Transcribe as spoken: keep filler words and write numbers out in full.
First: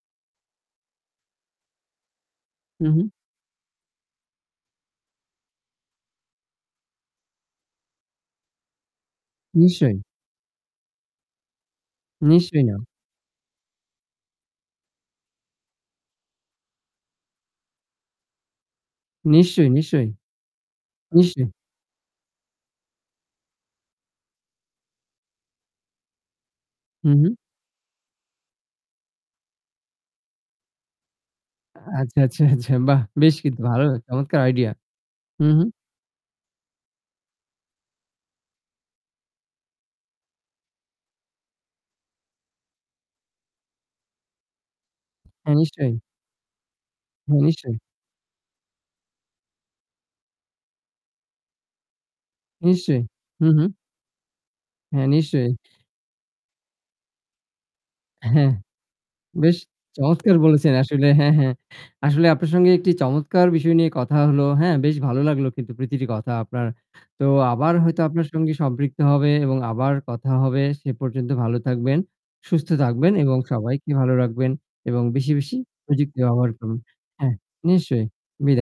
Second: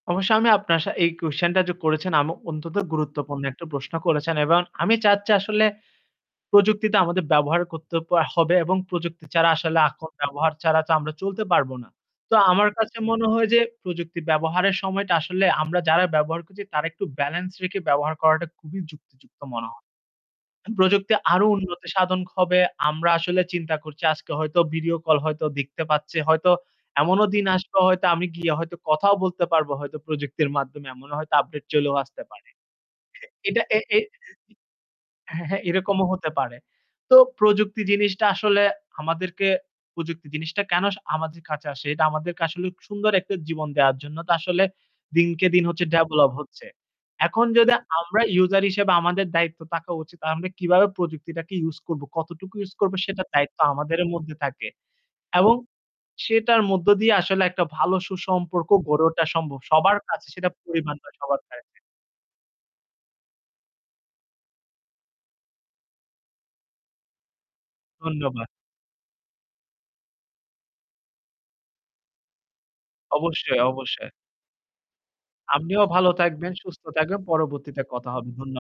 অবশ্যই আমি আপনার এই কোশ্চেন টা যে করেছেন আমি অন্তত হু, হু। গুরুত্বপূর্ণ একটা প্রশ্ন করেছেন এবং আমি চাচ্ছি আসলে প্রযুক্তিটা আমাদের ব্যবহার করতে আ হবে এবং প্রযুক্তি ছাড়া আসলে নিশ্চয়ই। এখন ব্যবহার ছাড়া তো আমরা চলতে পারবো না। তো নিশ্চয়ই আমার না। কাছে মনে হয় যে প্রযুক্তি ব্যবহারের সময়টা আসলে আমরা যারা ব্যবহার করছি, তারা একটু ব্যালেন্স রেখে ব্যবহার করাটা খুবই যুক্তিযুক্ত মনে নিশ্চয়ই, হয়। নিশ্চয়ই, প্রযুক্তি আরও নিশ্চয়ই। উন্নতি সাধন হবে। আমরা আসলে চিন্তা করছি আজকে হয়তো ভিডিও কল হয়তো দেখতে পাচ্ছি। হয়তো হু, এমনও হু। দিন আসবে হয়তো আমি গিয়ে হয়তো কথাও বলতে পারবো হয়তো। প্রযুক্তির মাধ্যমে এমনও হয়তো আপডেট চলেও আচ্ছা, আসতে আচ্ছা, পারে। আচ্ছা বাহ! বেশ কিন্তু এটা এ ভালো। এ চমৎকার আইডিয়া। হু, হ্যাঁ, হ্যাঁ হু। এরকমও হতে পারে। তো প্রযুক্তি জিনিসটা আসলে আমাদেরকে প্রযুক্তি জিনিসটা কেন আমাদের কাছে আসে, এটা আমাদেরকে আসলে সুন্দর একটা জীবন দেওয়ার জন্য। তো আসলে দিনকে হ্যাঁ দিন হচ্ছে নিশ্চয়ই। ডেভেলপ হচ্ছে। হ্যাঁ এখন যদি নিশ্চয়ই। আমরা ইউজার হিসেবে আমাদের দায়িত্ব তাকা উচিত আমরা কিভাবে প্রযুক্তিটাকে ইউস করব, কতটুকু ইউস করব নিশ্চয়ই, সেটার হু, দায়িত্ব হু। আমাদের মধ্যে থাকে হ্যাঁ নিশ্চয়ই। এবং সেটার মধ্য দিয়ে আসলে একটা ভালো হ্যাঁ, সুসম্পর্ক গড়ে ওঠা বেশ সম্ভব। সবার কাছে চমৎকার সেটা বলেছেন, পরিমাণ আসলে নয় হ্যাঁ, সবার হ্যাঁ। কাছে। আসলে আপনার সঙ্গে একটি চমৎকার বিষয় নিয়ে কথা হলো। হ্যাঁ, বেশ ভালো লাগলো কিন্তু প্রতিটি কথা আপনার। তো আবার হয়তো আপনার ধন্যবাদ। সঙ্গে সম্পৃক্ত হবে এবং আবার কথা হবে। সে পর্যন্ত ভালো থাকবেন, সুস্থ থাকবেন এবং অবশ্যই, সবাইকে অবশ্যই। ভালো রাখবেন এবং বেশি, বেশি আপনিও ভালো প্রযুক্তি ব্যবহার থাকবেন, করবেন। সুস্থ থাকবেন। হ্যাঁ, পরবর্তীতে নিশ্চয়ই কথা হবে। ধন্য বিদায়।